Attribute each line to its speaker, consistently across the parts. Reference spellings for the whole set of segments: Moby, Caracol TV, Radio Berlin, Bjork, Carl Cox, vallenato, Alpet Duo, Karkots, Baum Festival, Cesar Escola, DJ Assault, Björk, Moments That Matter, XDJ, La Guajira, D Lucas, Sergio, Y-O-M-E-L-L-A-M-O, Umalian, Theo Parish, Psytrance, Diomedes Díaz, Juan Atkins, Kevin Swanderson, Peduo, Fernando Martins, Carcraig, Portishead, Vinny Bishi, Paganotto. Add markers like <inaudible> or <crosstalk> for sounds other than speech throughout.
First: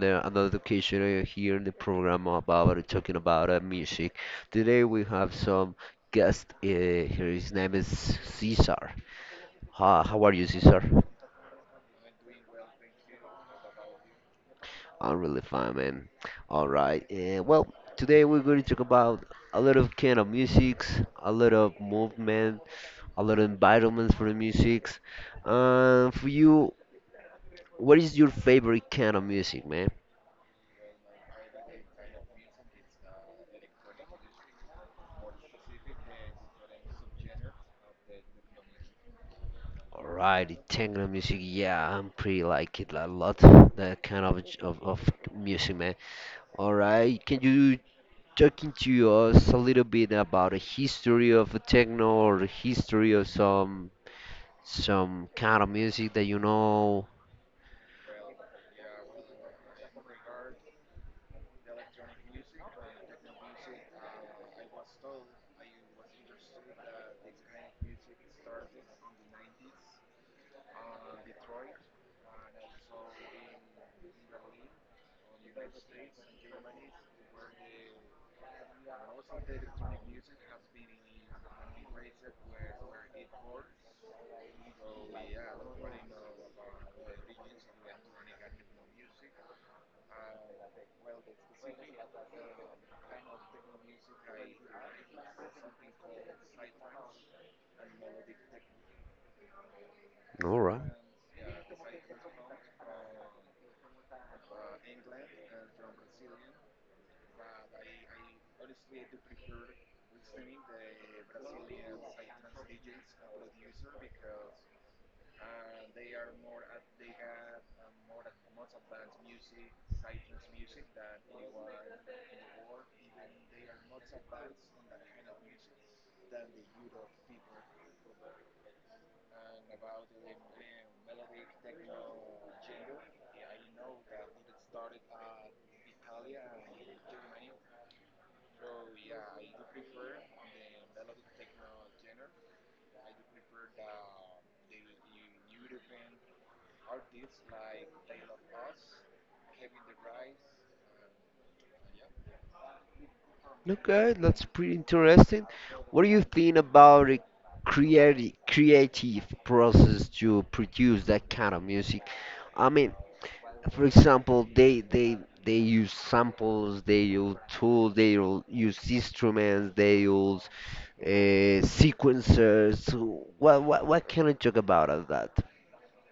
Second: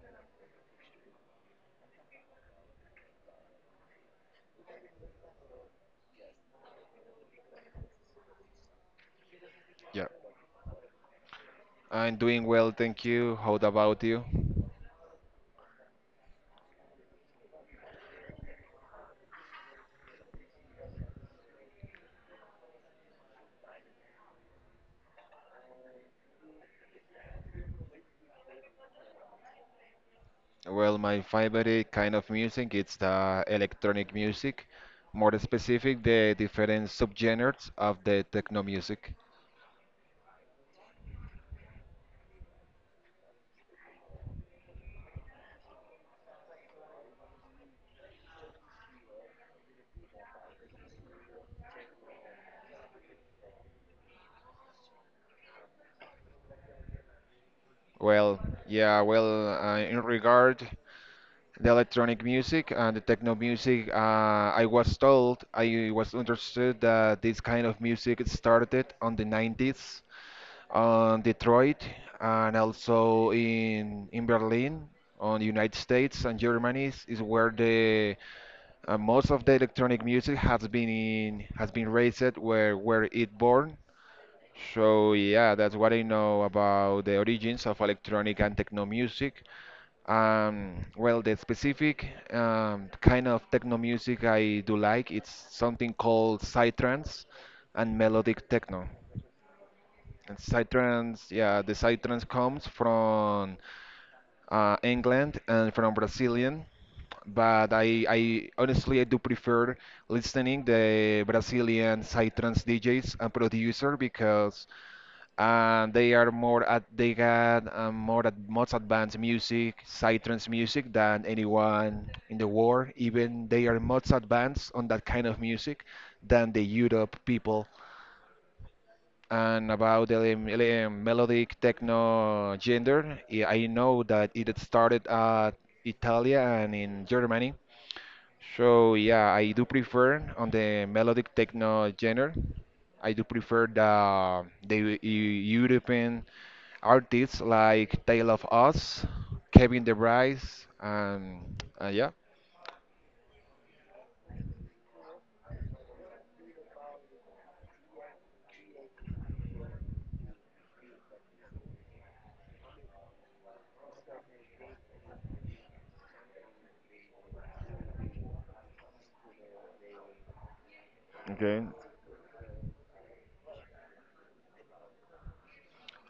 Speaker 1: the, another occasion here in the program about talking about music. Today we have some guest. Here, his name is Cesar. Hi,
Speaker 2: Yeah,
Speaker 1: how are you, Cesar?
Speaker 2: I'm doing well, thank you. How about you?
Speaker 1: I'm really fine, man. All right. Today we're going to talk about a lot of kind of musics, a lot of movement, a lot of environments for the musics. For you, what is your favorite kind of music, man?
Speaker 2: Well, my favorite kind of music it's the electronic music, more specific the different subgenres of the techno music.
Speaker 1: Alright, techno music. Yeah, I'm pretty like it a lot. That kind of music, man. Alright, can you talking to us a little bit about the history of the techno or the history of some kind of music that you know?
Speaker 2: Well, yeah, well, in regard the electronic music and the techno music, I was told, I was understood that this kind of music started on the 90s on Detroit, and also in Berlin, on the United States and Germany is where the most of the electronic music has been in, has been raised where it born. So yeah, that's what I know about the origins of electronic and techno music. Well, the specific kind of techno music I do like, it's something called psytrance and melodic techno. And
Speaker 1: Alright.
Speaker 2: Psytrance, yeah, the Psytrance comes from England and from Brazilian, but I honestly I do prefer listening the Brazilian Psytrance DJs and producer because they are more at they got more at most advanced music, Psytrance music than anyone in the world. Even they are most advanced on that kind of music than the Europe people. And about the melodic techno gender, I know that it started at Italia and in Germany. So yeah, I do prefer on the melodic techno genre. I do prefer the European artists like Tale of Us, Kevin De Bryce, and yeah.
Speaker 1: Okay, that's pretty interesting. What do you think about the creative process to produce that kind of music? I mean, for example, they use samples, they use tools, they will use instruments, they use
Speaker 2: Okay.
Speaker 1: sequencers. So what what can I talk about of that?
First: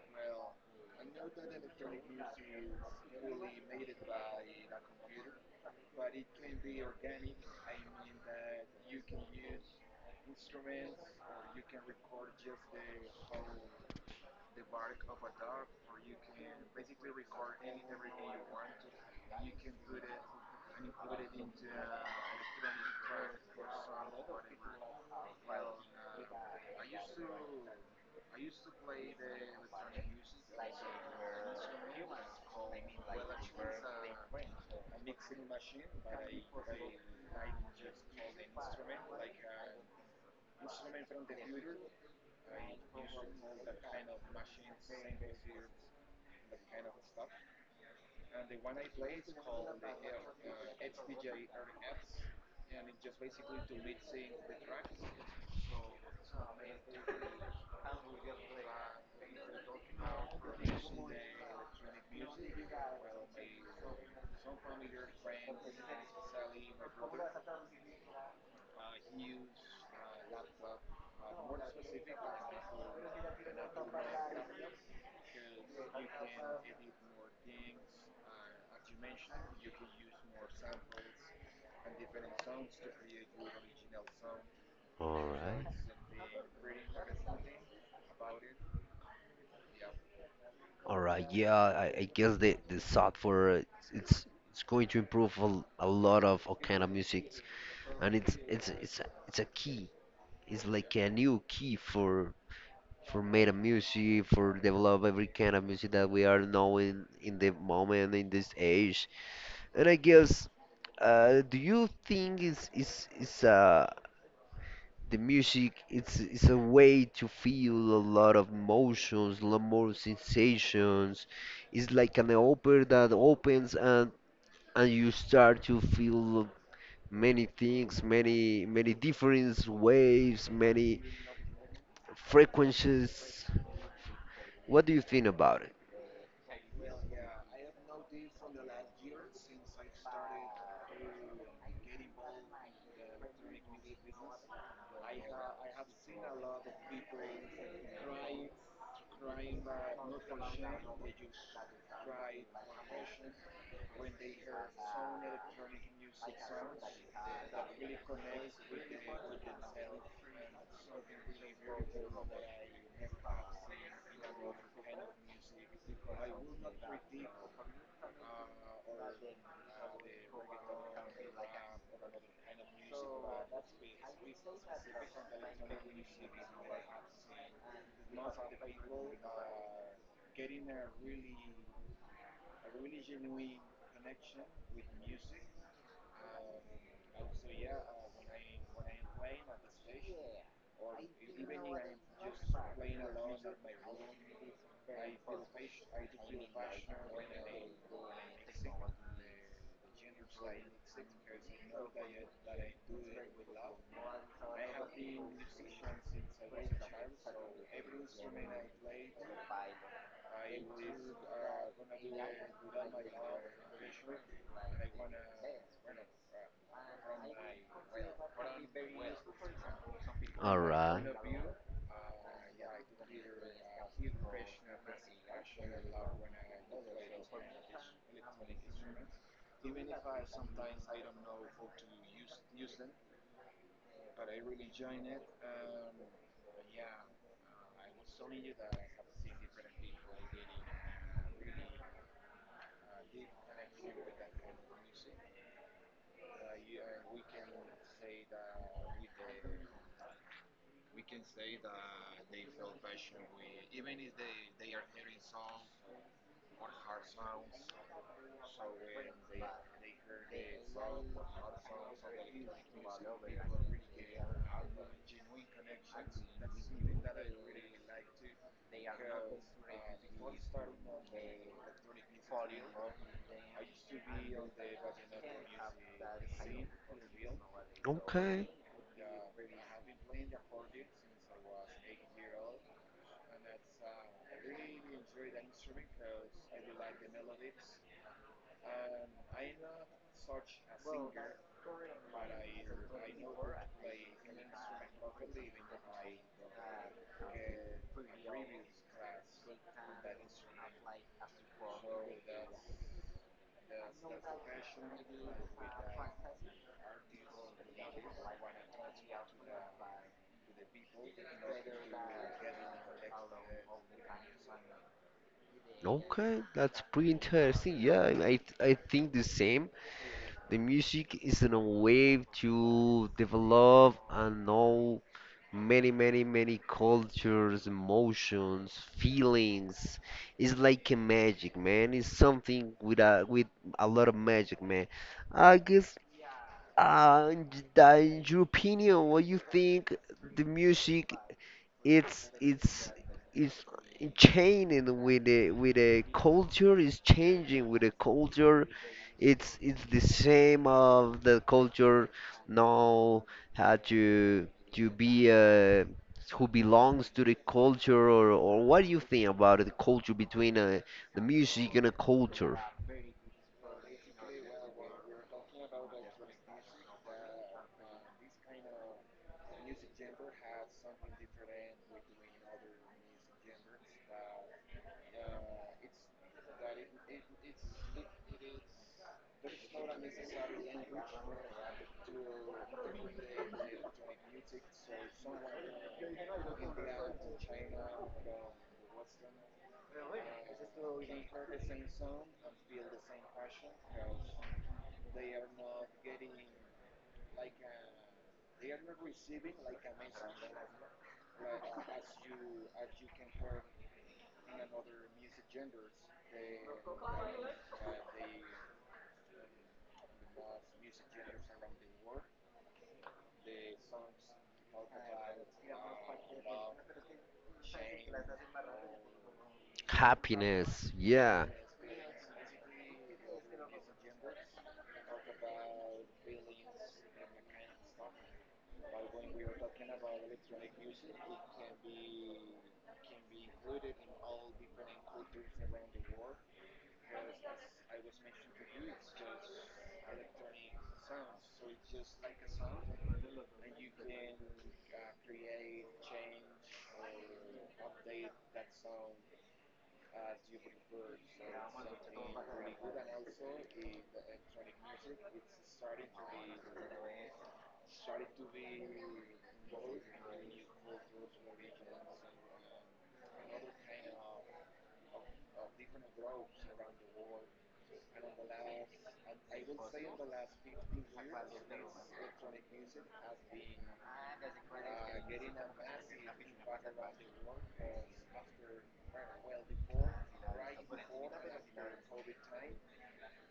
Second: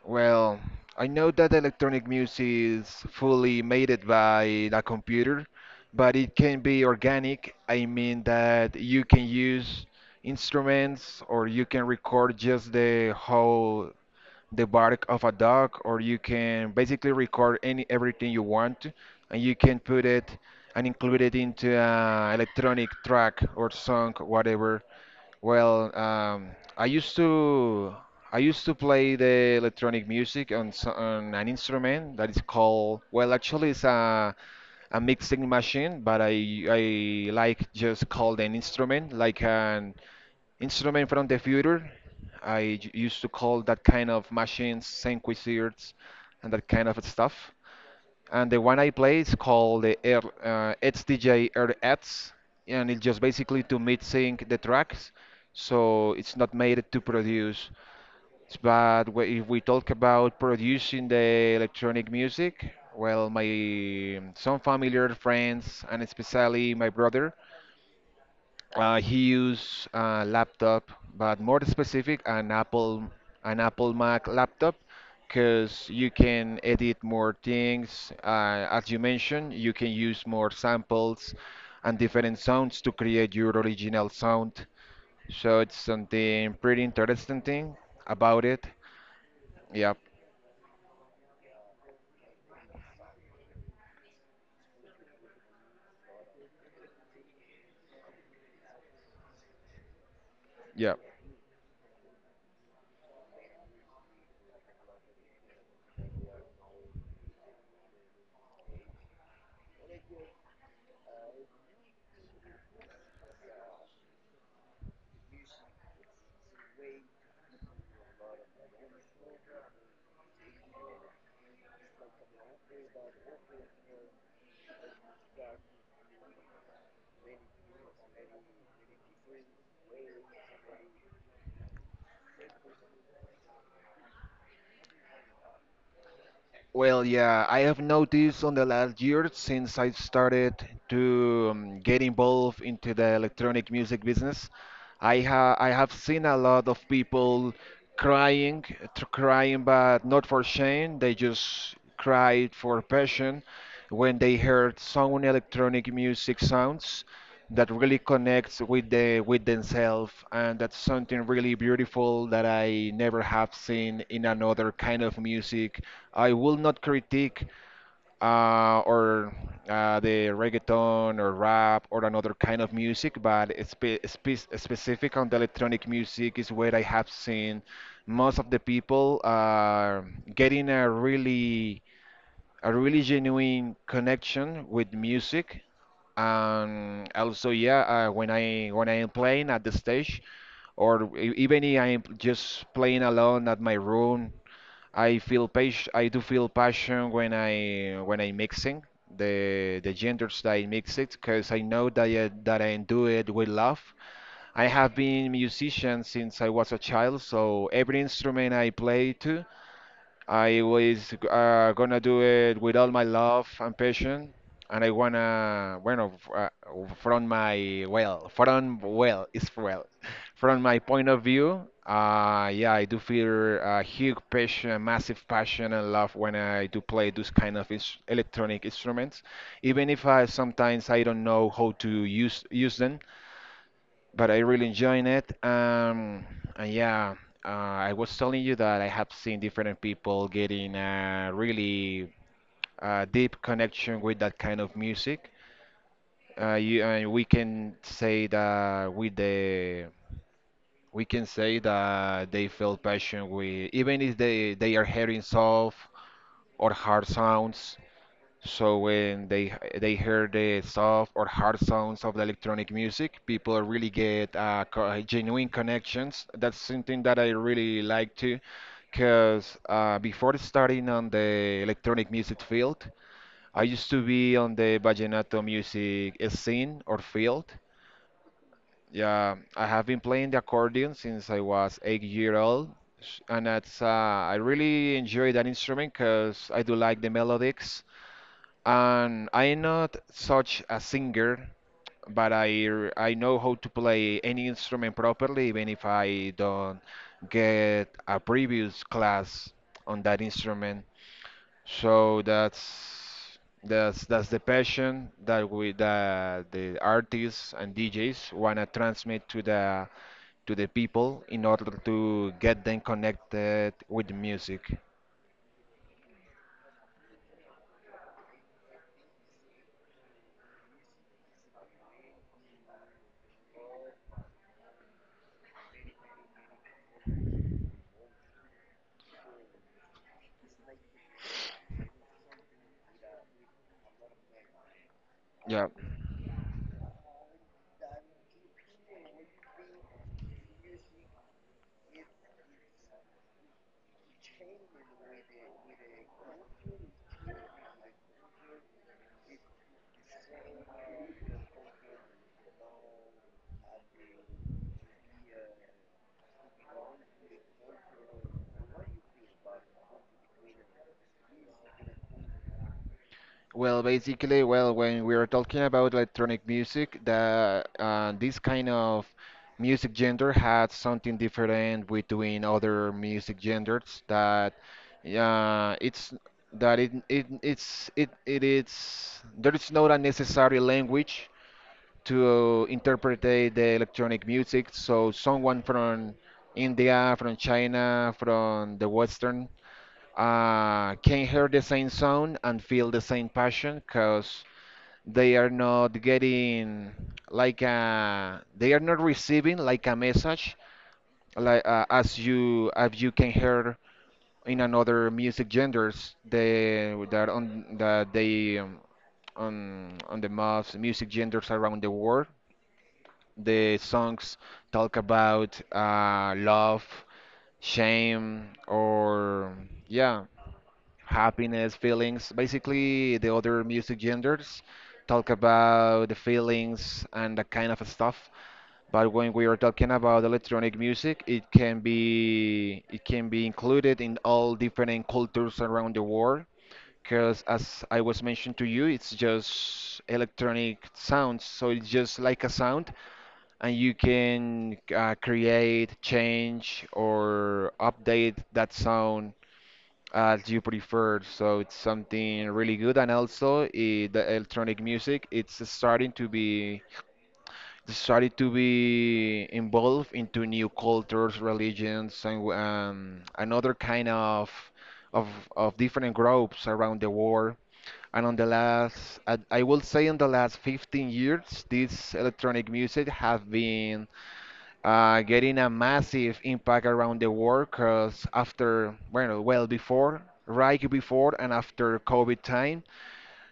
Speaker 2: Well, I know that electronic music is fully made it by a computer, but it can be organic. I mean that you can use instruments or you can record just the bark of a dog or you can basically record any everything you want and you can put it and include it into an electronic track or song, whatever. Well, I used to I used to play the electronic music on, on an instrument that is called, well, actually it's a mixing machine, but I like just called an instrument, like an instrument from the future. Used to call that kind of machines synthesizers and that kind of stuff and the one I play is called the R, XDJ and it's just basically to mid sync the tracks, so it's not made to produce. But if we talk about producing the electronic music, well, my some familiar friends and especially my brother, he used a laptop, but more specific, an Apple Mac laptop, because you can edit more things. As you mentioned, you can use more samples and different sounds to create your original sound.
Speaker 1: All
Speaker 2: So
Speaker 1: right.
Speaker 2: it's something pretty interesting thing about it. Yep,
Speaker 1: All right, yeah, I guess the software it's going to improve a lot of all kind of music, and it's a key. It's like
Speaker 2: yep.
Speaker 1: a new key for meta music, for develop every kind of music that we are knowing in the moment in this age. And I guess, do you think it's the music it's a way to feel a lot of emotions, a lot more sensations. It's like an open that opens and you start to feel many things, many different waves, many frequencies. What do you think about it?
Speaker 2: Well, yeah, I have noticed on the last year since I started to get involved into the electronic music business, I have seen a lot of people crying, crying, but not for shame. They just cried for passion when they heard some electronic music sounds that really connects with the with themselves and that's something really beautiful that I never have seen in another kind of music. I will not critique or the reggaeton or rap or another kind of music, but it's specific on the electronic music is where I have seen most of the people getting a really genuine connection with music and also, yeah, when I am playing at the stage, or even if I am just playing alone at my room, I do feel passion when I mixing the genders that I mix it, because I know that I do it with love. I have been musician since I was a child, so every instrument I play to. I was gonna do it with all my love and passion, and I wanna, bueno, f- from my well, from well, it's well,
Speaker 1: All
Speaker 2: from my
Speaker 1: right.
Speaker 2: point of view, yeah, I do feel a huge passion, massive passion and love when I do play those kind of ins electronic instruments, even if I sometimes I don't know how to use them but I really enjoying it. And yeah, I was telling you that I have seen different people getting a really deep connection with that kind of music. You, and we can say that with the We can say that they feel passion with even if they are hearing soft or hard sounds so when they they hear the soft or hard sounds of the electronic music, people really get genuine connections. That's something that I really like too, because before starting on the electronic music field, I used to be on the vallenato music scene or field.
Speaker 1: Okay.
Speaker 2: Yeah, I have been playing the accordion since I was 8 year old, and that's I really enjoy that instrument because I do like the melodies and I'm not such a singer, but I know how to play any instrument properly, even if I don't get a previous class on that instrument. So that's that's the passion that the artists and DJs wanna transmit to the people in order to get them connected with music.
Speaker 1: Okay, that's pretty interesting. Yeah, I think the same. The music is in a way to develop and know many, many, many cultures, emotions, feelings. It's like a magic, man. It's something with a lot of magic, man. I
Speaker 2: Yeah.
Speaker 1: guess, in your opinion, what you think the music it's it's it's changing with the culture, is changing with the culture, it's the same of the culture now, how to be who belongs to the culture, or what do you think about the culture between the music and the culture?
Speaker 2: Well, basically, well, when we are talking about electronic music, the this kind of music genre had something different between other music genres that it's that it it's it it is there is not a necessary language to interpret the electronic music. So someone from India, from China, from the Western can hear the same sound and feel the same passion because they are not getting they are not receiving like a message like as you can hear in another music genders they that on that they on the most music genders around the world the songs talk about love, shame, or yeah,
Speaker 1: Happiness, yeah.
Speaker 2: happiness, feelings. Basically, the other music genders talk about the feelings and that kind of stuff. But when we are talking about electronic music, it can be included in all different cultures around the world. Because as I was mentioned to you, it's just electronic sounds. So it's just like a sound, and you can create, change, or update that sound as you prefer. So it's something really good, and also eh, the electronic music it's starting to be involved into new cultures, religions, and another kind of of of different groups around the world. And on the last, I will say, in the last 15 years, this electronic music have been getting a massive impact around the world because after, before, right before and after COVID time,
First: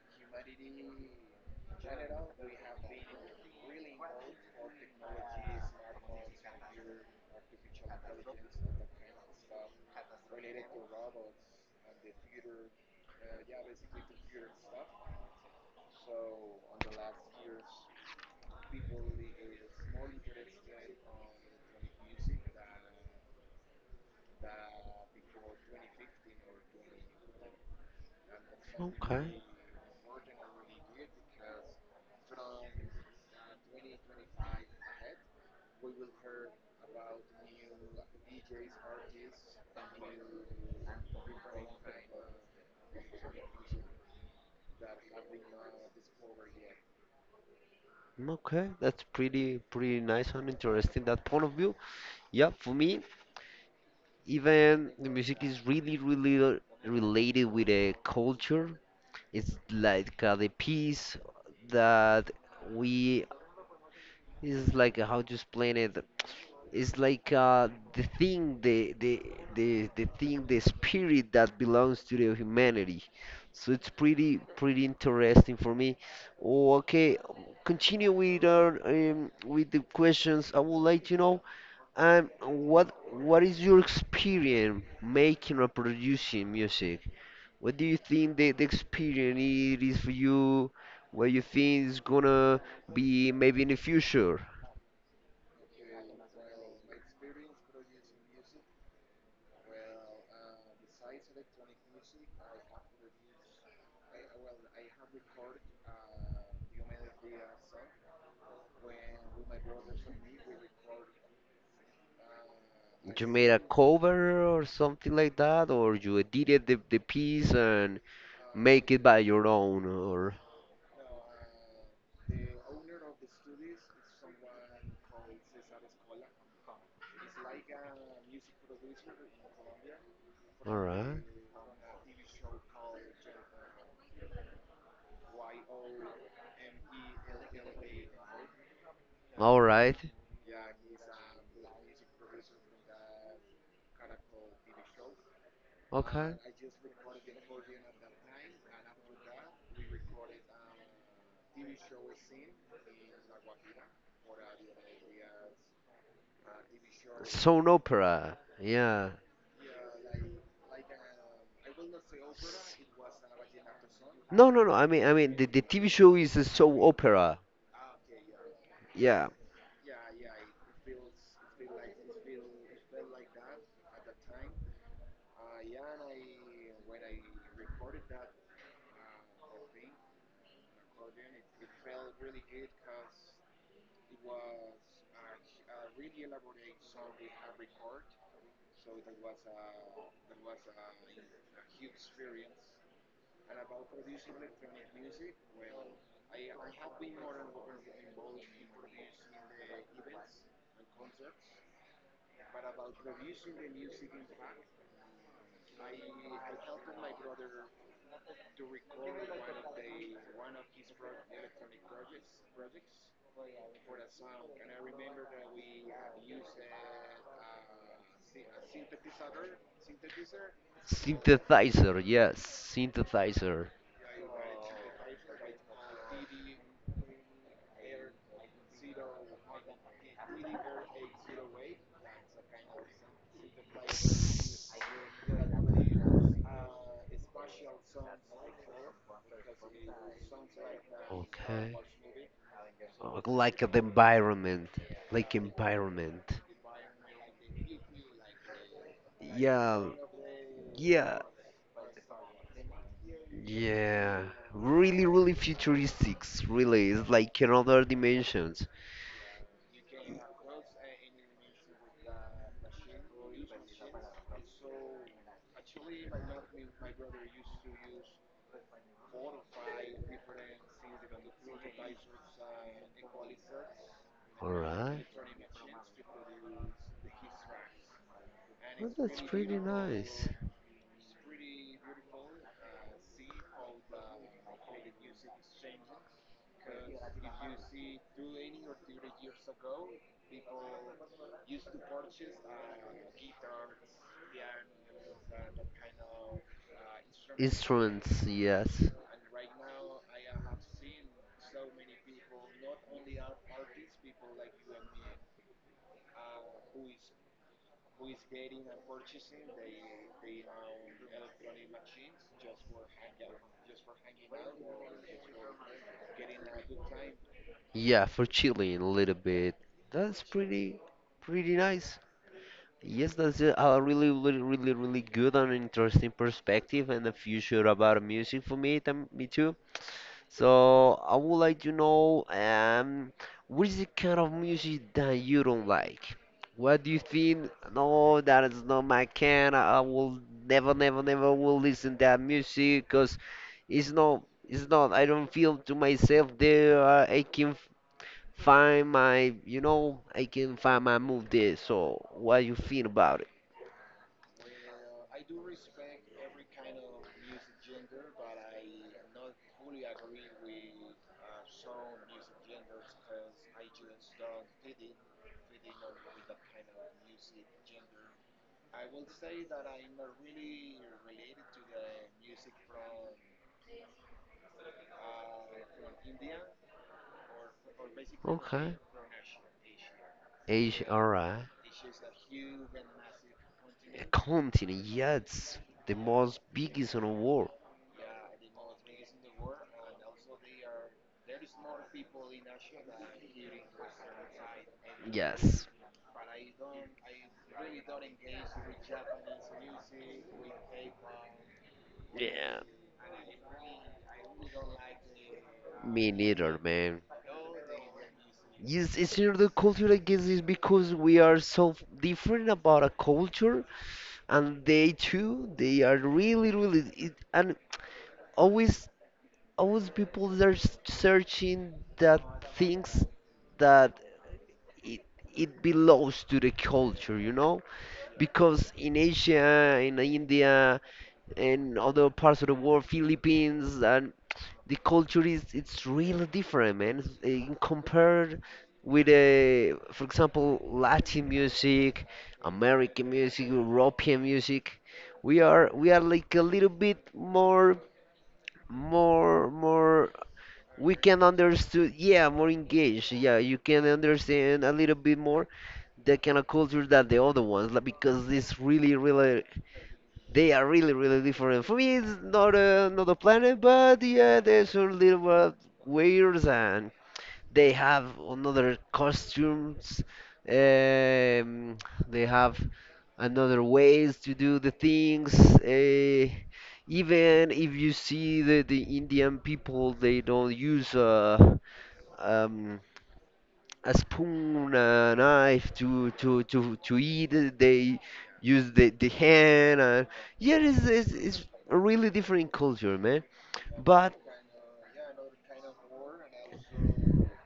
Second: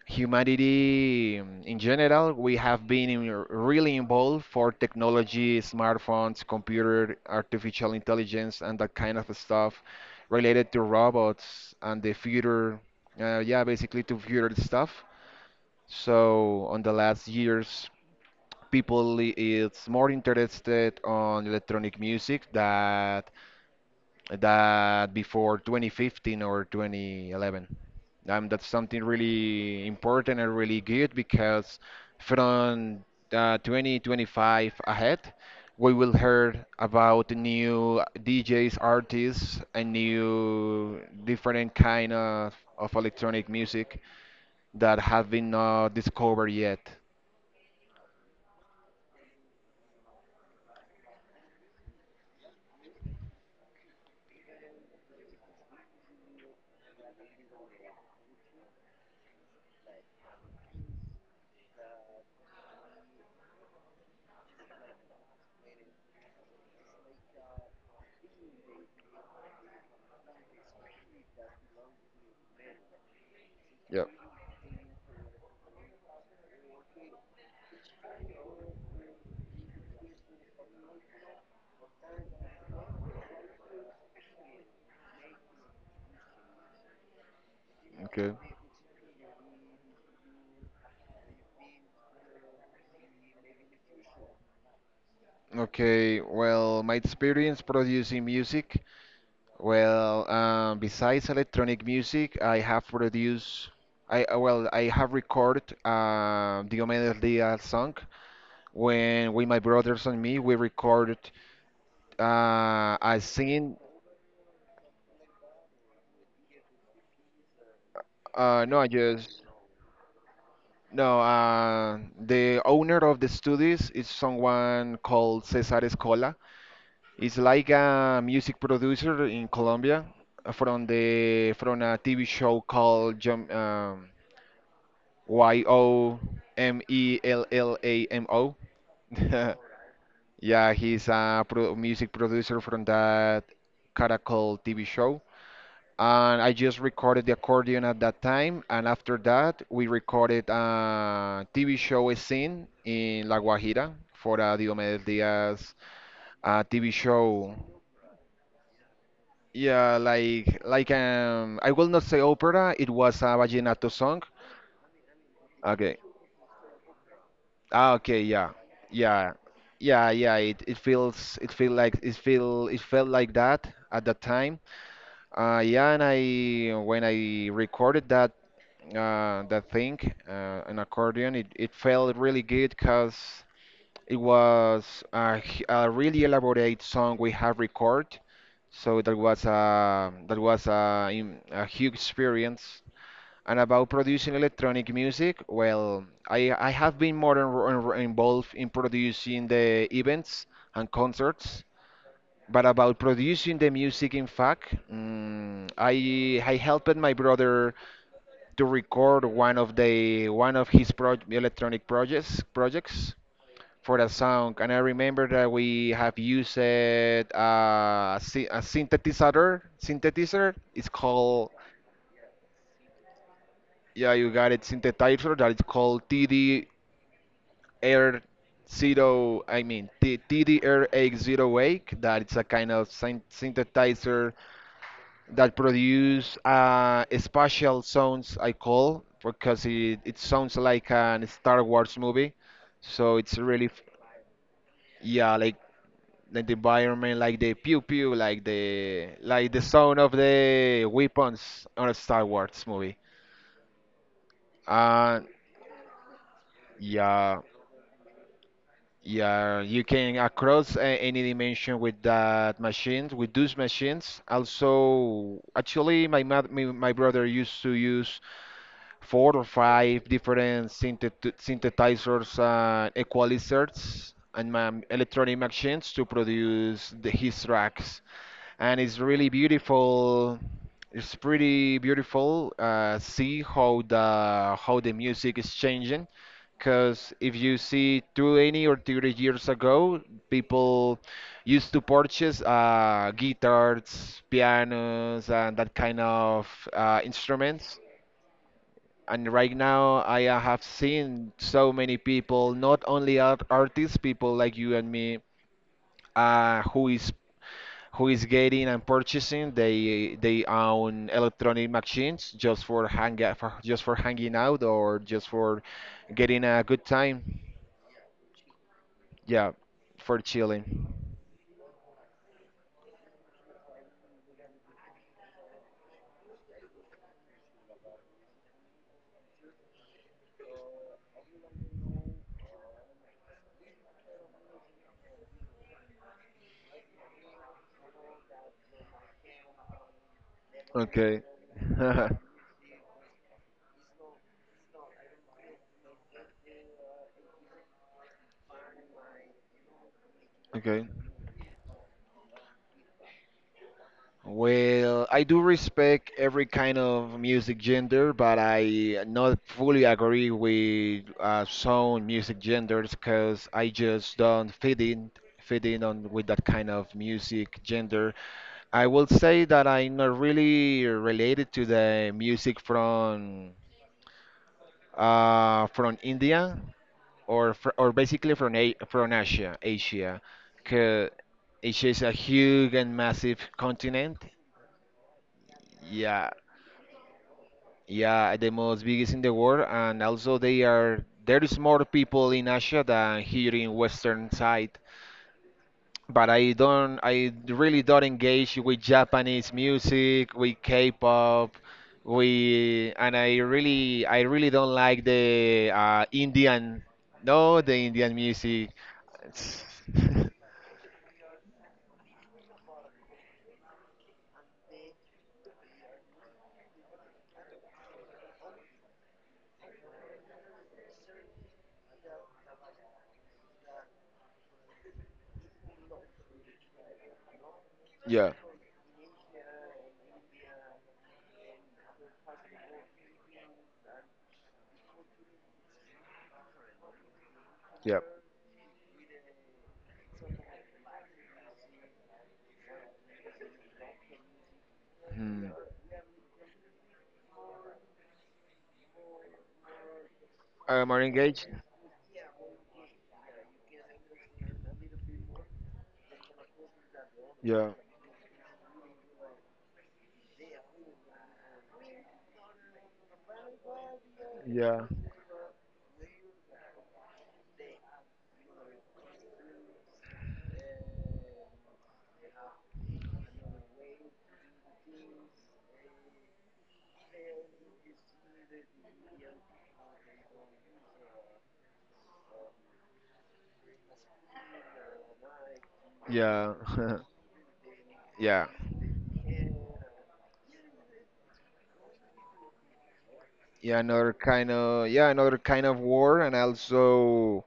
Speaker 2: humanity in general, we have been really involved for technology, smartphones, computer, artificial intelligence, and that kind of stuff related to robots and the future, yeah, basically to future stuff. So on the last years, people is more interested on electronic music that before 2015 or 2011. That's something
Speaker 1: Okay.
Speaker 2: really important and really good because from 2025 ahead, we will hear about new DJs, artists, and new different kind of electronic music that have been not discovered yet.
Speaker 1: Okay, that's pretty pretty nice and interesting that point of view. Yeah, for me, even the music is really really related with a culture. It's like the piece that we is like how to explain it. It's like the thing, the thing, the spirit that belongs to the humanity. So it's
Speaker 2: Yeah.
Speaker 1: pretty pretty interesting for me. Oh, okay, continue with our with the questions. I would like to know what is your experience making or producing music? What do you
Speaker 2: Okay.
Speaker 1: think the experience it is for you? What you think is gonna be maybe in the future?
Speaker 2: Okay, well, my experience producing music, well, besides electronic music, I have produced, I well, I have recorded Diomedes Díaz song when with my brothers and me we recorded a
Speaker 1: You made a
Speaker 2: singing.
Speaker 1: cover or something like that, or you edited the piece and
Speaker 2: No, I
Speaker 1: make it by
Speaker 2: just
Speaker 1: your own, or
Speaker 2: no. The owner of the studios is someone called Cesar Escola. It's like a music producer in Colombia
Speaker 1: all right,
Speaker 2: from a TV show called Jum, Yomellamo <laughs>
Speaker 1: all right,
Speaker 2: Yeah, he's a pro music producer from that Caracol TV show.
Speaker 1: okay.
Speaker 2: And I just recorded the accordion at that time. And after that, we recorded a TV show scene in La Guajira for Diomedes Díaz TV show.
Speaker 1: Soap opera, yeah.
Speaker 2: Yeah, like, I will not say opera. It was a vallenato song.
Speaker 1: No, no, no. I mean, the TV
Speaker 2: Okay.
Speaker 1: show is a soap opera.
Speaker 2: Ah, okay. Yeah.
Speaker 1: Yeah.
Speaker 2: Yeah. Yeah. It it feels it feel like it feel it felt like that at that time. Yeah. And I when I recorded that thing an accordion, it felt really good because it was a really elaborate song we have recorded. So that was a huge experience. And about producing electronic music, well, I have been more involved in producing the events and concerts. But about producing the music, in fact, I helped my brother to record one of his pro electronic projects for the song. And I remember that we have used a synthesizer. Synthesizer. It's called
Speaker 1: Synthesizer, yes, synthesizer.
Speaker 2: yeah, you got it. Synthetizer that is called TD Air Zero. I mean T TD Air X Zero Wake. That it's a kind of synthetizer that produce spatial sounds. I call because it sounds like an Star
Speaker 1: Okay.
Speaker 2: Wars movie. So
Speaker 1: Oh,
Speaker 2: it's
Speaker 1: like
Speaker 2: really
Speaker 1: the environment, like
Speaker 2: yeah,
Speaker 1: environment.
Speaker 2: like the environment, like the pew pew, like the
Speaker 1: Yeah,
Speaker 2: sound of the
Speaker 1: yeah,
Speaker 2: weapons on a Star Wars movie.
Speaker 1: yeah. Really,
Speaker 2: Uh,
Speaker 1: really futuristics. Really, it's like
Speaker 2: yeah.
Speaker 1: another dimensions.
Speaker 2: Yeah, you can across any dimension with that machines, with those machines. Also, actually, my brother used to use four or five different synthesizers and equalizers
Speaker 1: All
Speaker 2: and
Speaker 1: right.
Speaker 2: electronic machines to produce his tracks and
Speaker 1: Well,
Speaker 2: it's
Speaker 1: that's
Speaker 2: really
Speaker 1: pretty nice.
Speaker 2: beautiful. It's pretty beautiful. See how the music is changing, because if you see 20 or 30 years ago, people used to purchase guitars, pianos, and that kind of instruments.
Speaker 1: Instruments, yes.
Speaker 2: And right now, I have seen so many people, not only artists, people like you and me, uh, who is who is getting and purchasing they own electronic machines just for hang for just for hanging out or just for getting a good time,
Speaker 1: Yeah, for chilling a little
Speaker 2: yeah,
Speaker 1: bit.
Speaker 2: for
Speaker 1: That's pretty,
Speaker 2: chilling.
Speaker 1: pretty nice. Yes, that's a really, really, really, really good and interesting perspective and the future about music for me, me too. So I would like to know what is the kind of music that you don't like? What do you think? No, that is not my kind. I will never, never,
Speaker 2: Okay.
Speaker 1: never will listen
Speaker 2: <laughs>
Speaker 1: that music because it's not, it's not. I don't feel to myself there. I can find my, you know, I can find
Speaker 2: Okay,
Speaker 1: my move there. So what you feel about it?
Speaker 2: well, I do respect every kind of music gender, but I not fully agree with some music genders because I just don't fit in on with that kind of music gender. I will say that I'm not really related to the music from India or basically from
Speaker 1: Okay.
Speaker 2: a from Asia, Asia,
Speaker 1: Age,
Speaker 2: 'cause
Speaker 1: alright.
Speaker 2: Asia is a huge and massive
Speaker 1: A
Speaker 2: continent.
Speaker 1: continent, yes, the
Speaker 2: Yeah,
Speaker 1: most biggest in the world.
Speaker 2: yeah, the most biggest in the world, and also they are there is more people in Asia than here in Western side,
Speaker 1: Yes.
Speaker 2: but I really don't engage with Japanese music, with K-pop,
Speaker 1: Yeah.
Speaker 2: we and I really don't like the
Speaker 1: Me neither,
Speaker 2: Indian,
Speaker 1: man.
Speaker 2: no, the Indian music.
Speaker 1: Yes, it's not the
Speaker 2: It's-
Speaker 1: culture, I guess,
Speaker 2: <laughs>
Speaker 1: is because we are so different about a culture, and they too, they are really, really, it, and always, always people are searching that things that it it belongs to the culture, you know,
Speaker 2: Yeah,
Speaker 1: because in Asia, in India, and other parts of the world, Philippines, and the culture is it's really different, man. It's- eh, in
Speaker 2: yeah.
Speaker 1: compared with for example, Latin music, American music, European music,
Speaker 2: Hmm.
Speaker 1: we are like a little bit more more more
Speaker 2: I
Speaker 1: we
Speaker 2: more
Speaker 1: can
Speaker 2: engaged.
Speaker 1: understood, yeah, more engaged, yeah, you can understand a little bit more the kind of culture that the other
Speaker 2: Yeah,
Speaker 1: ones like, because it's really really they are really really different for me it's not a not a planet but yeah there's
Speaker 2: yeah.
Speaker 1: a little bit weird and they have another costumes. Um, they have another ways to do the things. Even if you see the Indian people, they don't use um, a spoon, a knife
Speaker 2: Yeah. <laughs>
Speaker 1: to eat. They
Speaker 2: Yeah,
Speaker 1: use the hand. And, yeah, it's a really different culture, man.
Speaker 2: yeah. Another
Speaker 1: But
Speaker 2: kind of, yeah, another kind of war, and also.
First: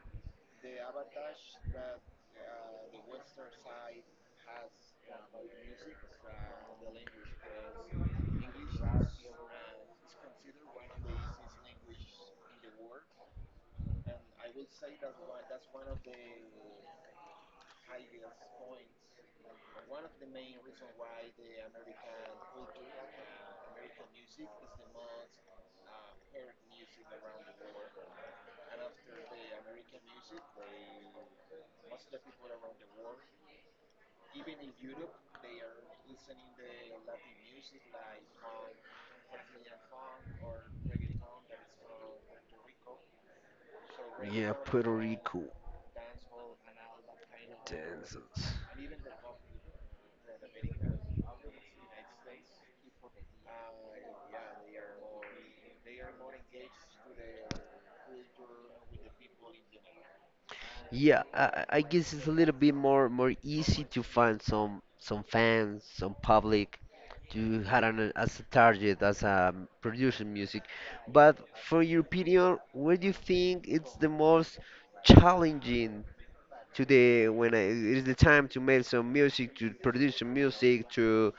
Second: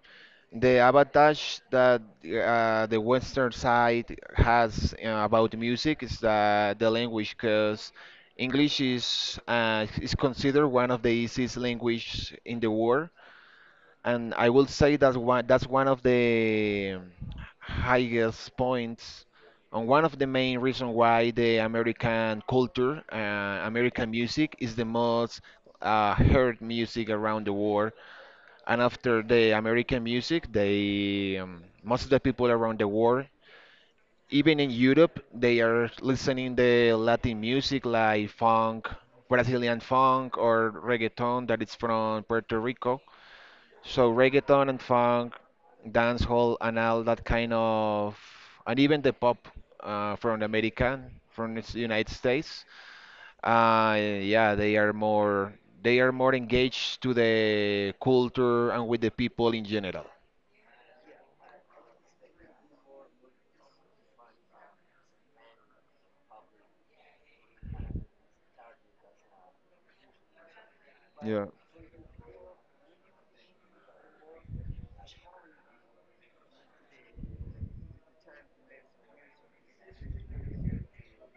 Speaker 2: The advantage that the Western side has about music is the language, because English is considered one of the easiest language in the world, and I will say that's one of the highest points, and one of the main reasons why the American culture, American music, is the most heard music around the world. And after the American music, they most of the people around the world, even in Europe, they are listening the Latin music like funk, Brazilian funk, or reggaeton that is from Puerto Rico. So
Speaker 1: yeah,
Speaker 2: reggaeton and
Speaker 1: Puerto
Speaker 2: funk,
Speaker 1: Rico.
Speaker 2: dancehall, and all that kind of,
Speaker 1: Dancers.
Speaker 2: and even the pop from America, from the United States. Yeah, they are more engaged to the culture and with the people in general.
Speaker 1: Yeah, I guess it's a little bit more more easy to find some fans, some public to have an, as a target, as a producing music. But
Speaker 2: Yeah.
Speaker 1: for your opinion, what do you think it's the most challenging today when I, it is the time to make some music, to produce some music,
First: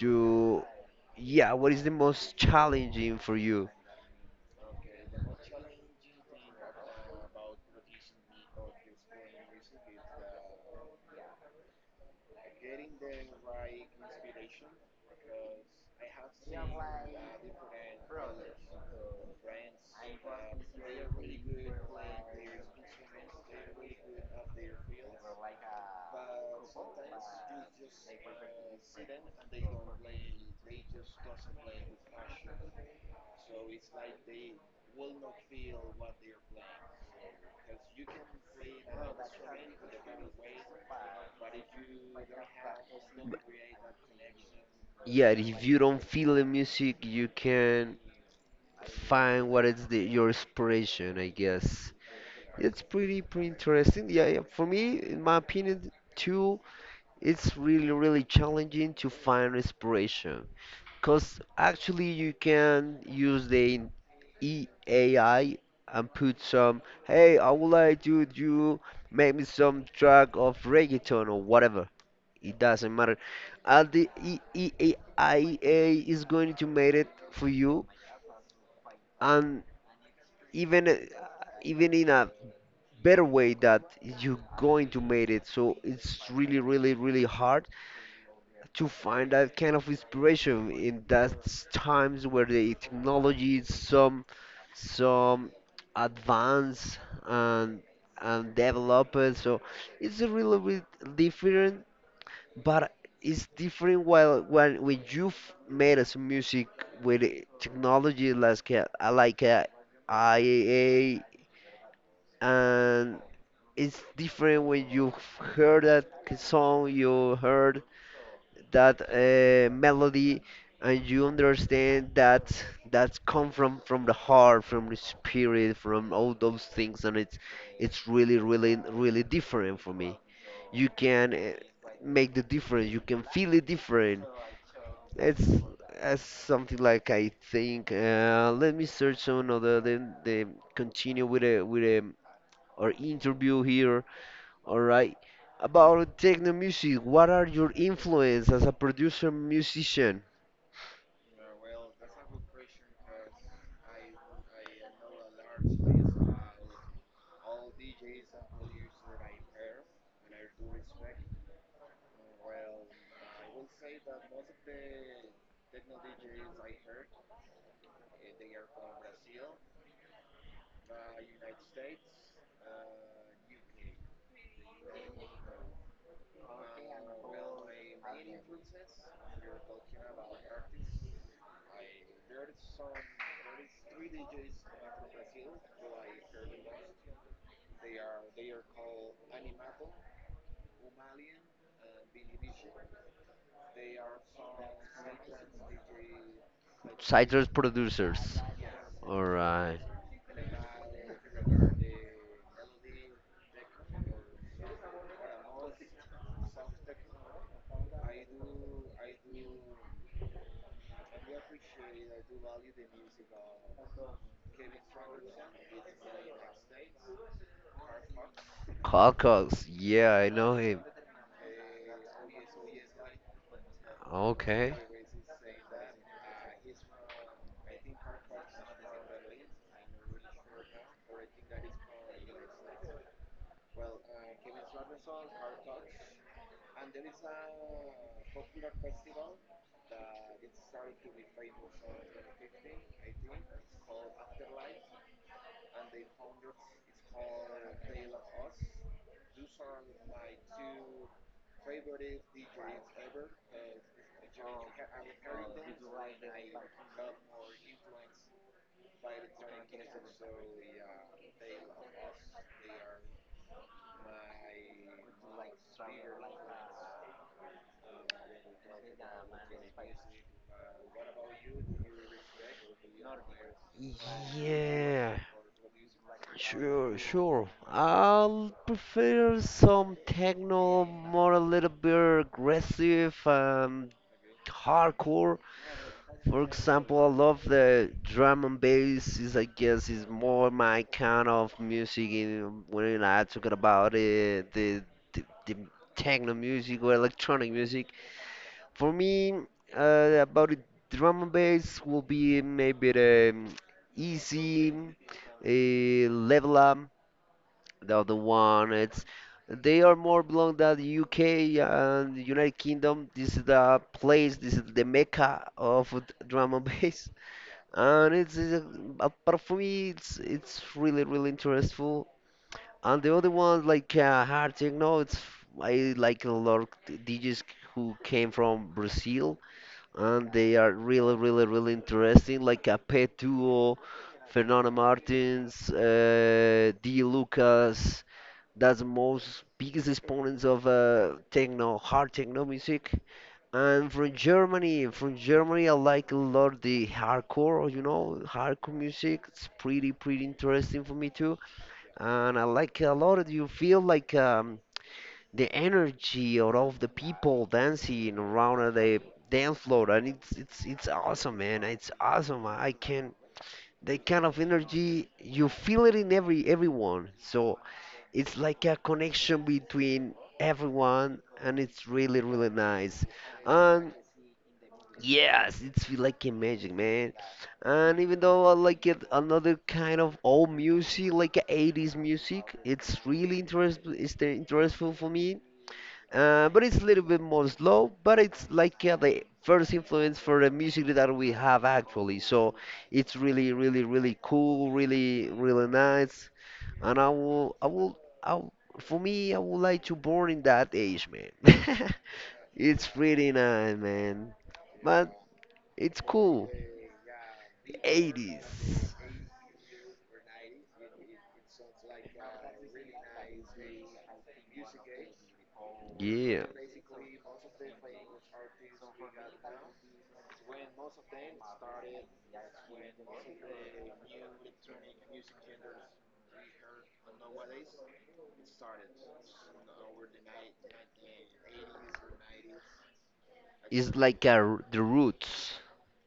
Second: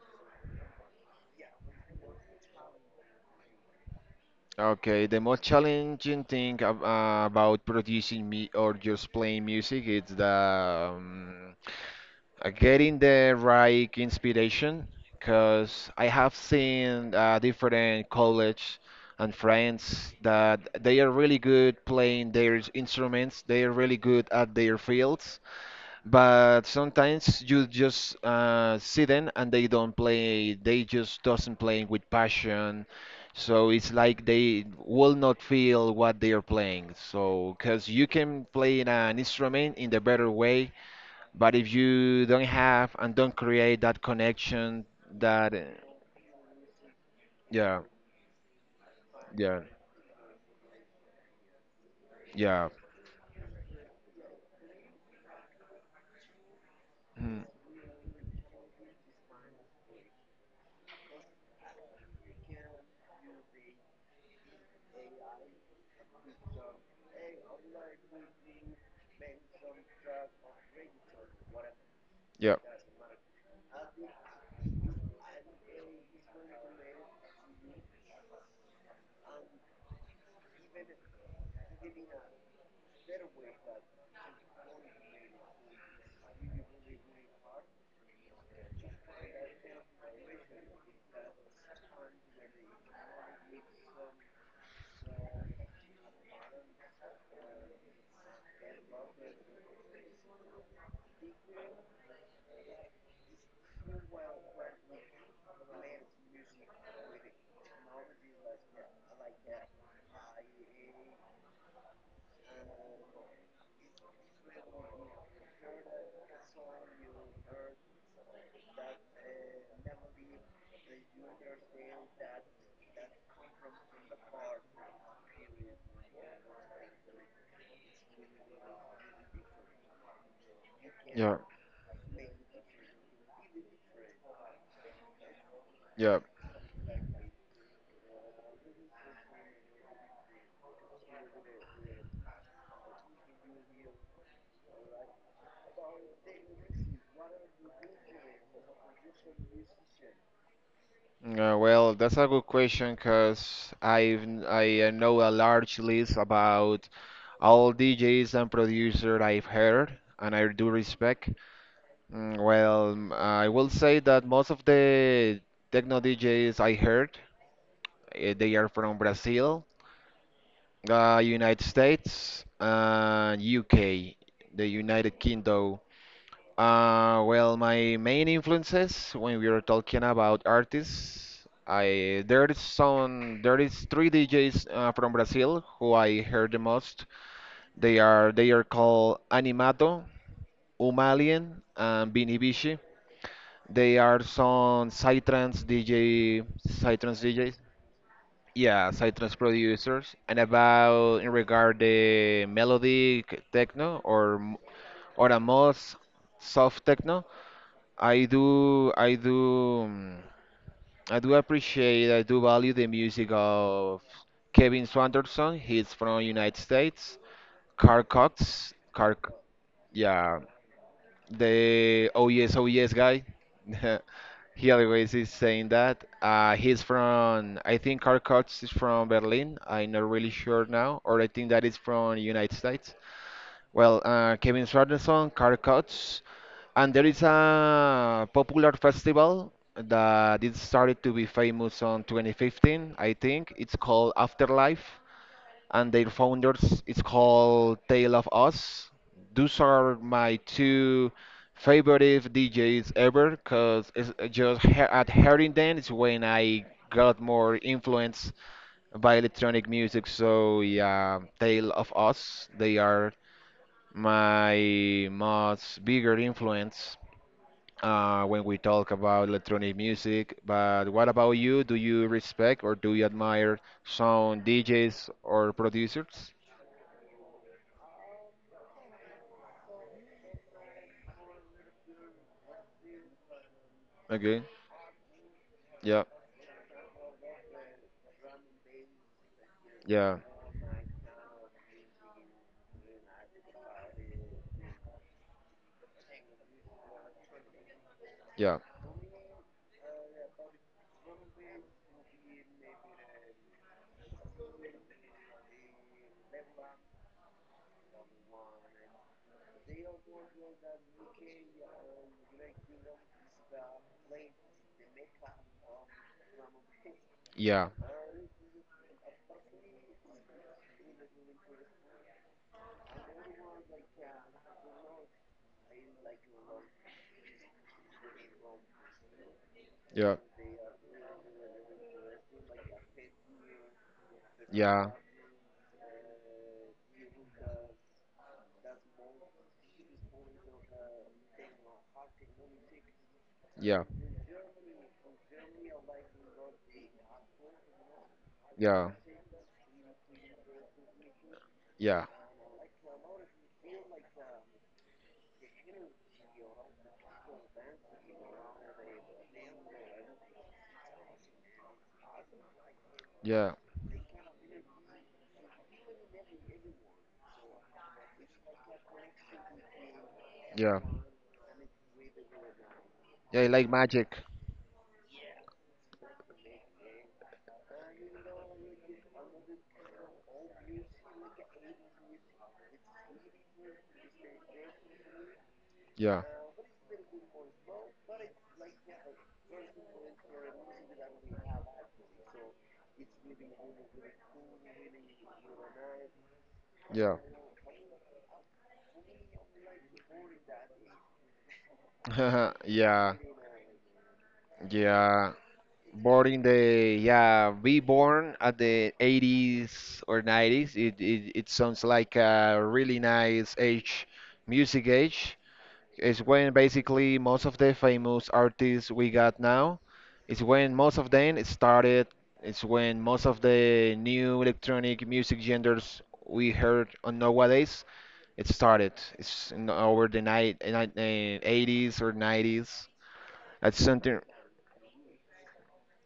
Speaker 1: to yeah, what is the most challenging for you?
Speaker 2: Okay. The most challenging thing about producing me or just playing music is the getting the right inspiration. Because I have seen different college and friends that they are really good playing their instruments. They are really good at their fields, but sometimes you just see them and they don't play. They just doesn't playing with passion. So it's like they will not feel what they are playing. So because you can play in an instrument in the better way, but if you don't have and don't create that connection,
Speaker 1: Yeah,
Speaker 2: that
Speaker 1: if you don't feel the music, you
Speaker 2: yeah,
Speaker 1: can find
Speaker 2: yeah,
Speaker 1: what is the your inspiration, I guess.
Speaker 2: yeah,
Speaker 1: It's pretty pretty interesting. Yeah, yeah. For me, in my opinion, too,
Speaker 2: mm,
Speaker 1: it's really really challenging to find inspiration, cause actually you can use the E A I and put some, hey, I would like to do make me some track of reggaeton or whatever.
Speaker 2: yeah,
Speaker 1: It doesn't matter. All the I A is going to make it for you, and even even in a better way that you're going to make it. So it's really, really, really hard to find that kind of inspiration in those times where the technology is some advanced and and developed. So it's a really bit different but it's different while when you made some music with a technology like I like IAA and it's different when you heard that song you heard that melody and you understand that that's come from the heart from the spirit from all those things and it's really really really different for me you can
Speaker 2: yeah,
Speaker 1: make the difference you can feel it different it's
Speaker 2: yeah.
Speaker 1: as something like I think let me search on other then the continue with a our interview here all right about techno music what are your influence as a producer musician
Speaker 2: Well, that's a good question because I know a large list about all DJs and producers I've heard and I do respect. Mm. Well, mm, I will say that most of the techno DJs I heard, they are from Brazil, United States, and UK, the United Kingdom. Well, my main influences when we are talking about artists, I there is three DJs from Brazil who I heard the most. They are called Animato, Umalian and Vinny Bishi. They are some Psytrance DJ, Psytrance
Speaker 1: citrus
Speaker 2: DJs.
Speaker 1: producers
Speaker 2: Yeah,
Speaker 1: all
Speaker 2: Psytrance
Speaker 1: right
Speaker 2: producers. And about in regard the melodic techno or a more soft techno, I do I do mm, I do appreciate, I do value the music of Kevin Swanderson. He's from United States. Carl Cox,
Speaker 1: Kalkox, yeah, I
Speaker 2: yeah,
Speaker 1: know him.
Speaker 2: the oh yes, oh yes guy. <laughs> He
Speaker 1: Okay.
Speaker 2: always is saying that. He's from, I think Karkots is from Berlin. I'm not really sure now, or I think that is from United States. Well, Kevin Swardson, Karkots, and there is a popular festival that it started to be famous on 2015, I think. It's called Afterlife and their founders it's called Tale of Us. Those are my two favorite DJs ever because just he at hearing them is when I got more influenced by electronic music. So yeah, Tale of Us, they are my most bigger influence when we talk about electronic music. But what about you? Do you respect or do you admire some DJs
Speaker 1: Yeah,
Speaker 2: or producers?
Speaker 1: sure, sure. I'll prefer some techno, more a little bit aggressive and
Speaker 2: Okay.
Speaker 1: hardcore.
Speaker 2: Yeah,
Speaker 1: For example, I love the drum and bass is I guess is
Speaker 2: yeah,
Speaker 1: more my kind of music in, when I talking about it, the techno music or electronic music.
Speaker 2: yeah,
Speaker 1: For me, about the drum and bass will be maybe the easy level up. The other one, it's they are more belong to the UK and United Kingdom. This is the place, this is the mecca of drum and <laughs> bass
Speaker 2: yeah,
Speaker 1: and it's apart from me, it's really really interesting. And the other ones like hard techno, it's I like a lot of DJs who came from Brazil,
Speaker 2: yeah,
Speaker 1: and they are really really really interesting, like a Pet Duo, Fernando
Speaker 2: yeah,
Speaker 1: Martins, D Lucas. That's the most biggest exponents of techno, hard techno music.
Speaker 2: yeah,
Speaker 1: I'm from Germany. From Germany, I like a lot the hardcore, you know, hardcore
Speaker 2: yeah,
Speaker 1: music. It's pretty, pretty interesting for me too.
Speaker 2: yeah,
Speaker 1: And I like a lot of you feel like the energy out of the people dancing around on the dance floor, and it's awesome, man. It's awesome. I can
Speaker 2: yeah,
Speaker 1: that kind of energy you feel it in every everyone. So it's like a connection between
Speaker 2: yeah,
Speaker 1: everyone, and it's really, really nice.
Speaker 2: yeah, like
Speaker 1: And
Speaker 2: magic.
Speaker 1: yes, it's feel like a magic, man. And even though I like it, another kind of old music, like a eighties music, it's really interest, it's the- interesting for me.
Speaker 2: Yeah,
Speaker 1: But it's a little bit more slow, but it's like the first influence for the music that we have actually. So it's really, really, really cool, really, really nice. And
Speaker 2: yeah,
Speaker 1: I will, for me, I would like to born in that age, man. <laughs>
Speaker 2: <laughs>
Speaker 1: It's
Speaker 2: yeah,
Speaker 1: pretty nice, man. But
Speaker 2: yeah.
Speaker 1: it's
Speaker 2: Born in
Speaker 1: cool.
Speaker 2: the, yeah, be born at
Speaker 1: 80s.
Speaker 2: the 80s or 90s. It sounds like a really nice age, music age. It's
Speaker 1: Yeah.
Speaker 2: when basically most of the famous artists we got now, it's when most of them started. It's when most of the new electronic music genres we heard on nowadays it started. It's in over the night, eighties or nineties. That's
Speaker 1: It's
Speaker 2: something,
Speaker 1: like a r the roots.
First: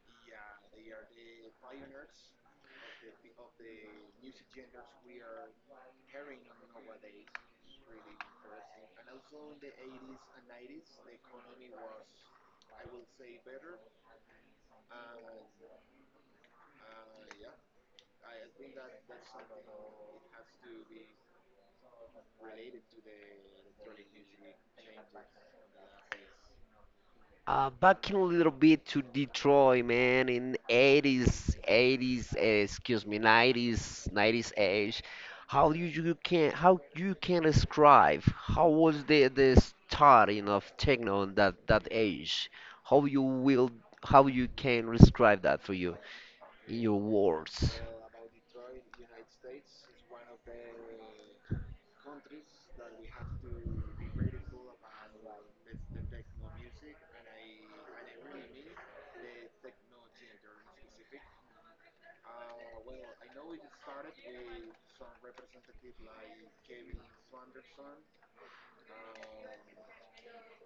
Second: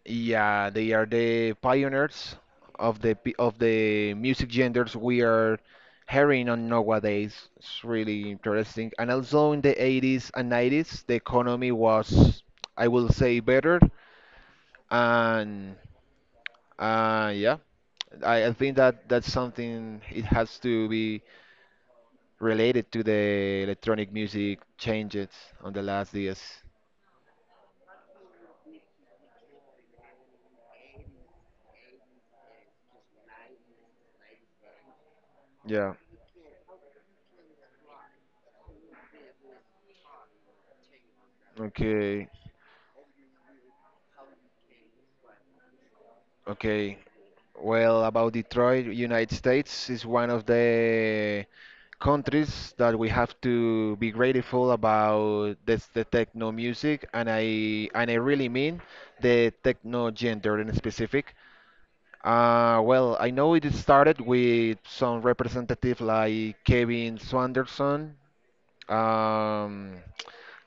Speaker 2: yeah, they are the pioneers of the music genders we are hearing on nowadays. It's really interesting. And also in the 80s and 90s, the economy was, I will say, better. And yeah, I think that that's something it has to be related to the electronic music changes on the last years.
Speaker 1: Back in a little bit to Detroit, man, in 80s, 90s, age. How you,
Speaker 2: Yeah.
Speaker 1: you can how you can describe how was the starting of techno in that
Speaker 2: Okay.
Speaker 1: age? How you will how you can describe that for you?
Speaker 2: Okay.
Speaker 1: Your words.
Speaker 2: Well, about Detroit, United States is one of the countries that we have to be grateful about this, the techno music, and I really mean the techno gender in specific. Well, I know it started with some representative like Kevin Swanderson. Um,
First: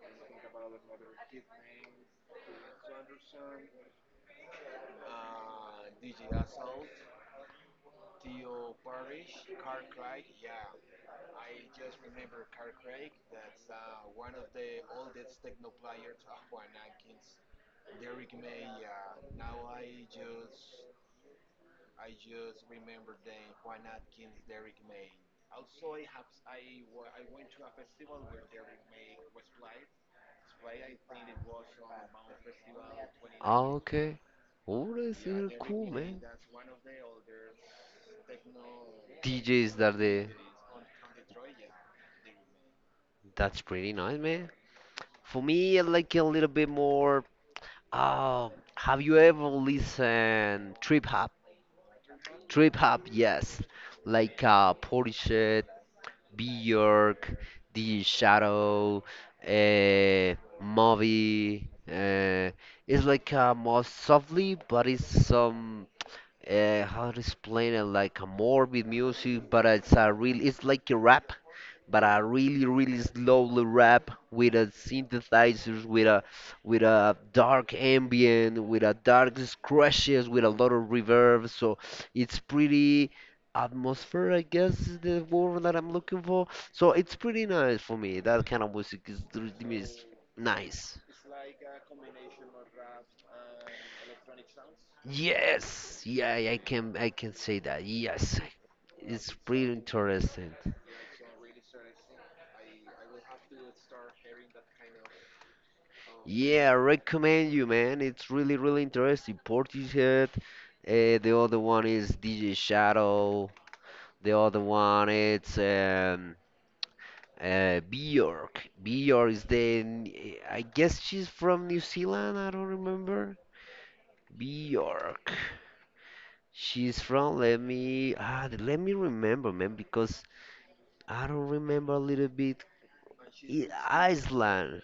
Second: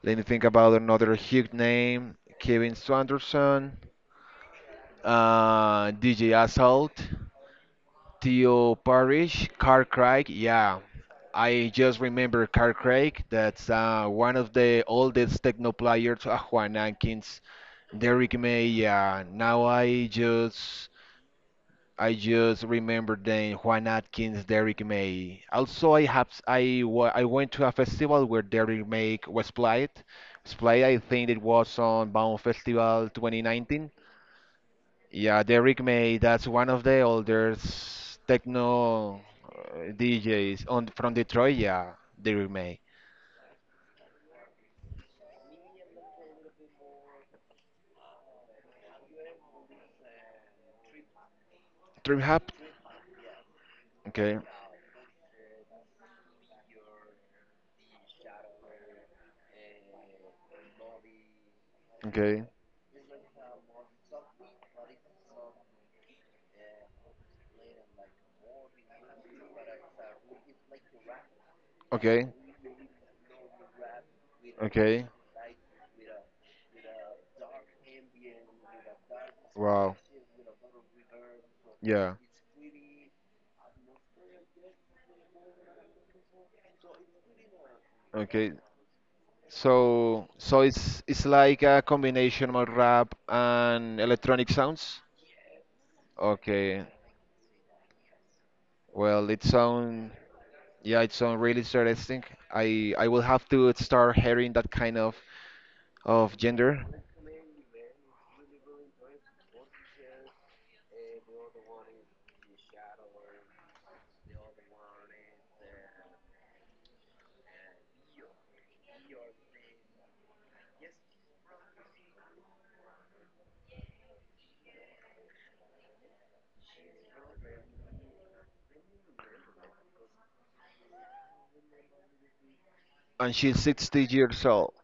Speaker 2: Let me think about another huge name, Kevin Swanderson, DJ Assault. Theo Parish, Carcraig. Yeah, I just remember Carcraig. That's one of the oldest techno players, Juan Atkins, Derek May. Yeah, now I just remember them, Juan Atkins, Derek May. Also, I have I wa- I went to a festival where Derek May was played. Was played. I think it was on Baum Festival
Speaker 1: Ah,
Speaker 2: 2019.
Speaker 1: okay. Oh, that's
Speaker 2: Yeah,
Speaker 1: really
Speaker 2: Derrick
Speaker 1: cool,
Speaker 2: May,
Speaker 1: man.
Speaker 2: that's one of the oldest techno
Speaker 1: DJs that they.
Speaker 2: DJs on from Detroit. Yeah, Derrick May.
Speaker 1: That's pretty nice, man. For me, I like a little bit more. Uh, have you ever listened trip hop?
Speaker 2: Trip Hop.
Speaker 1: Trip hop, yes.
Speaker 2: Okay,
Speaker 1: Like Portishead, Bjork, The Shadow, uh, Moby.
Speaker 2: okay,
Speaker 1: It's like a more softly, but it's some how to explain it like a morbid music, but it's a real. It's like a rap, but I
Speaker 2: okay,
Speaker 1: really slowly rap with a
Speaker 2: okay.
Speaker 1: synthesizers with a dark ambient with a dark
Speaker 2: Wow.
Speaker 1: scratches with a lot of reverb, so
Speaker 2: Yeah.
Speaker 1: it's pretty atmosphere, I guess is the word that I'm looking for. So it's pretty nice for me, that
Speaker 2: Okay.
Speaker 1: kind of music is
Speaker 2: So, so
Speaker 1: nice,
Speaker 2: it's like a combination of rap and electronic sounds.
Speaker 1: yes, yeah, I
Speaker 2: Okay.
Speaker 1: can I can say that, yes,
Speaker 2: Well,
Speaker 1: it's
Speaker 2: it
Speaker 1: pretty
Speaker 2: sound,
Speaker 1: interesting.
Speaker 2: yeah, it sound really interesting. I will have to start hearing that kind of
Speaker 1: Yeah, I
Speaker 2: gender.
Speaker 1: recommend you, man. It's really, really interesting. Portishead. The other one is DJ Shadow. The other one it's Bjork. Bjork is the I guess she's from New Zealand. I don't remember. Bjork. She's from. Let me. Ah, let me remember, man, because I don't remember a little bit.
Speaker 2: And she's 60 years old.
Speaker 1: Iceland.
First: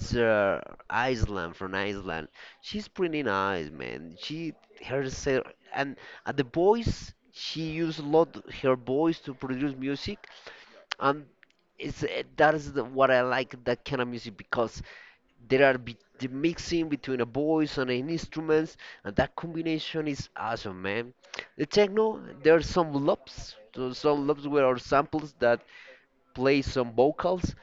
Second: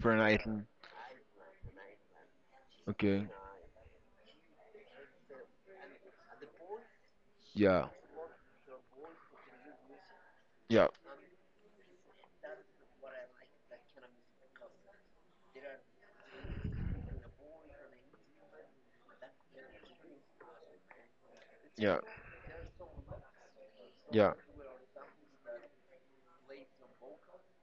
Speaker 2: For an item.
Speaker 1: Iceland, from Iceland. She's pretty
Speaker 2: Okay.
Speaker 1: nice, man. She herself, and at the voice, she
Speaker 2: Yeah.
Speaker 1: used a lot her voice to produce music,
Speaker 2: Yeah.
Speaker 1: and it's that is the, what I like that kind of music, because there are be, the mixing between a voice and an instruments, and that combination is awesome, man. The
Speaker 2: Yeah.
Speaker 1: techno, there are some loops, so some
Speaker 2: Yeah.
Speaker 1: loops where are samples that play some vocals,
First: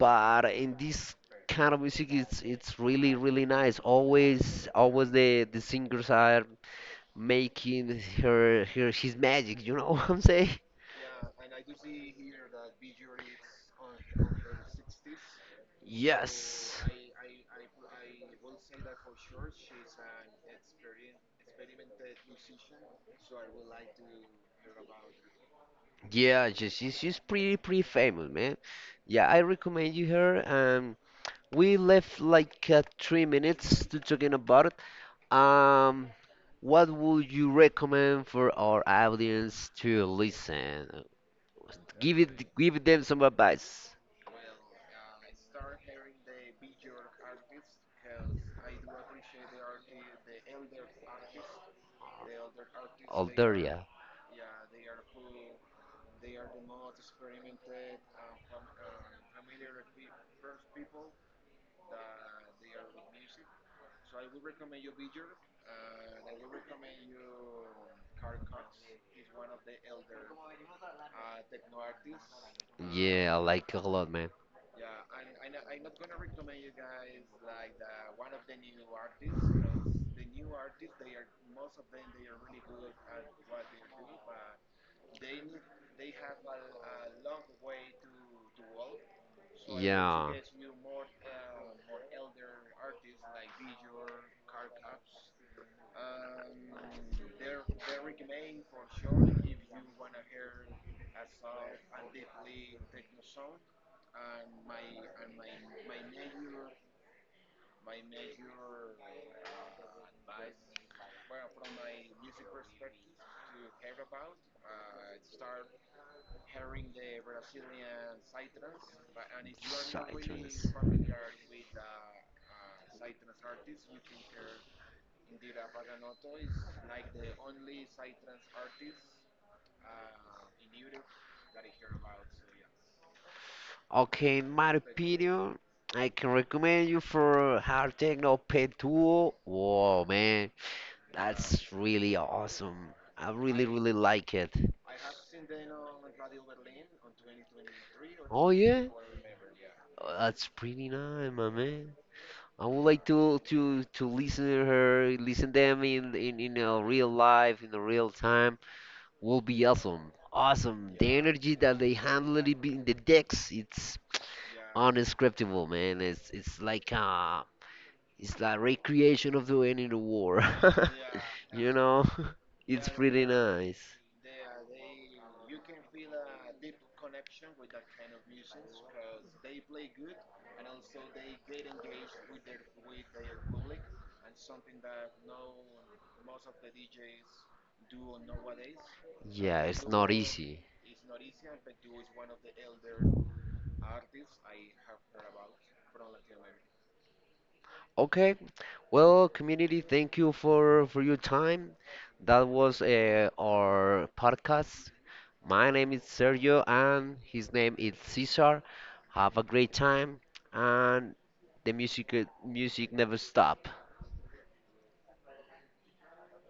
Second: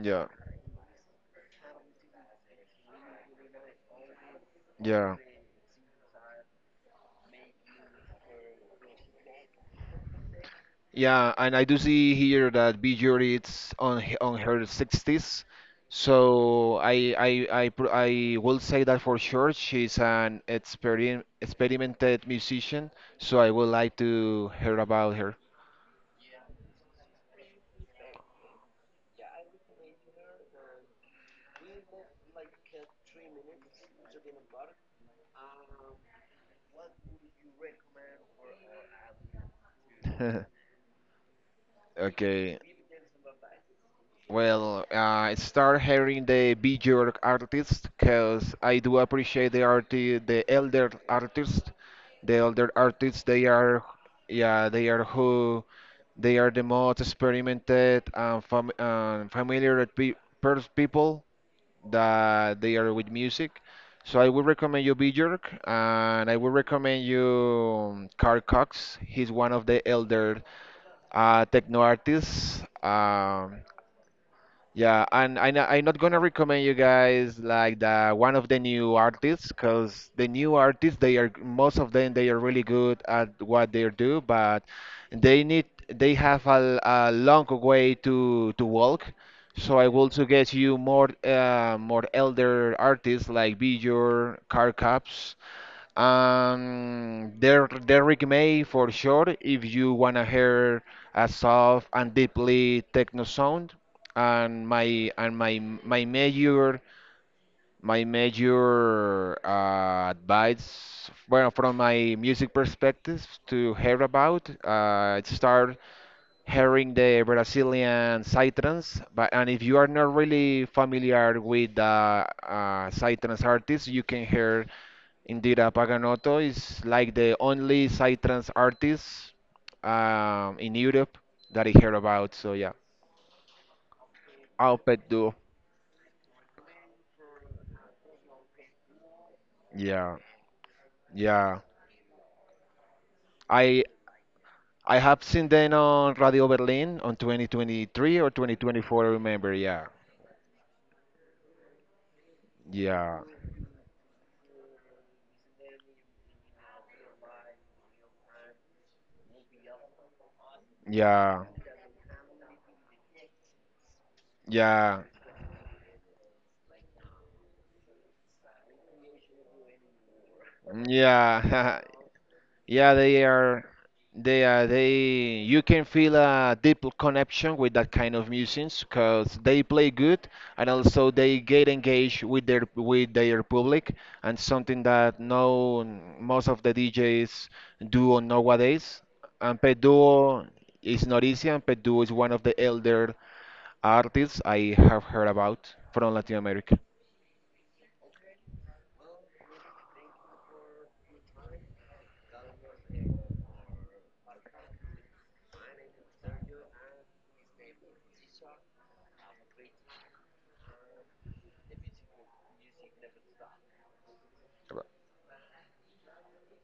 Speaker 2: Yeah.
Speaker 1: in this kind of music, it's really really nice. Always, always
Speaker 2: Yeah.
Speaker 1: the singers are making her his magic. You know <laughs> what I'm saying?
Speaker 2: Yeah. And I do see here that B Jury it's on her 60s. So
Speaker 1: Yes.
Speaker 2: I will say that for sure she's an experimented musician. So I would like to hear about her.
Speaker 1: Yeah, she's pretty pretty famous, man. Yeah, I recommend you her. We left like three minutes to talking about it. Um, what would you recommend for our audience to
Speaker 2: <laughs>
Speaker 1: listen? Give it,
Speaker 2: Okay.
Speaker 1: give them some advice.
Speaker 2: Well, I start hearing the bigger artists because I do appreciate the elder artists. The elder artists,
Speaker 1: Alderia.
Speaker 2: yeah, they are the most experimented and familiar with pe per people that they are with music. So I would recommend you Björk, and I would recommend you Carl Cox. He's one of the elder techno artists.
Speaker 1: Yeah, I like it a lot, man.
Speaker 2: Yeah, and I'm not gonna recommend you guys like the one of the new artists, cause the new artists they are most of them they are really good at what they do, but they have a long way to walk. So I will
Speaker 1: Yeah.
Speaker 2: suggest you more more elder artists like Bijur, Car Caps. Derrick May for sure, if you wanna hear a soft and deeply techno sound, and my major advice, well, from my music perspective to hear about, start hearing the Brazilian psytrance. But and if you are not really
Speaker 1: Citrus.
Speaker 2: familiar with the psytrance artists, you can hear indeed, Paganotto is like the only psytrance artist in Europe that I hear about. So yeah,
Speaker 1: Okay, in my
Speaker 2: Alpet Duo.
Speaker 1: opinion, I can recommend you for Hard Techno Pen 2. Whoa,
Speaker 2: Yeah,
Speaker 1: man.
Speaker 2: yeah.
Speaker 1: That's really awesome. I really,
Speaker 2: I
Speaker 1: really like it.
Speaker 2: I have seen them on Radio Berlin on 2023 or
Speaker 1: Oh yeah.
Speaker 2: 2024. I remember. Yeah,
Speaker 1: Oh, that's pretty nice, my man. I would like
Speaker 2: yeah,
Speaker 1: to listen to her, listen them in a real life, in a real time. Will be awesome, awesome. The
Speaker 2: yeah,
Speaker 1: energy that they handle it in the decks, it's
Speaker 2: yeah,
Speaker 1: unscriptable, man. It's like recreation of the end in the war. <laughs> You
Speaker 2: yeah. <laughs>
Speaker 1: know? <laughs> It's
Speaker 2: Yeah, they
Speaker 1: pretty
Speaker 2: are.
Speaker 1: nice.
Speaker 2: They are. They. You can feel a deep connection with that kind of musicians because they play good and also they get engaged with their public and something that no most of the DJs do on nowadays. And
Speaker 1: Yeah, it's not
Speaker 2: Peduo
Speaker 1: easy.
Speaker 2: is not easy, and Peduo is one of the elder artists I have heard about from Latin America.
Speaker 1: Okay, well, community, thank you for your time. That was our podcast. My name is Sergio and his name is Cesar. Have a great time, and the music never stop.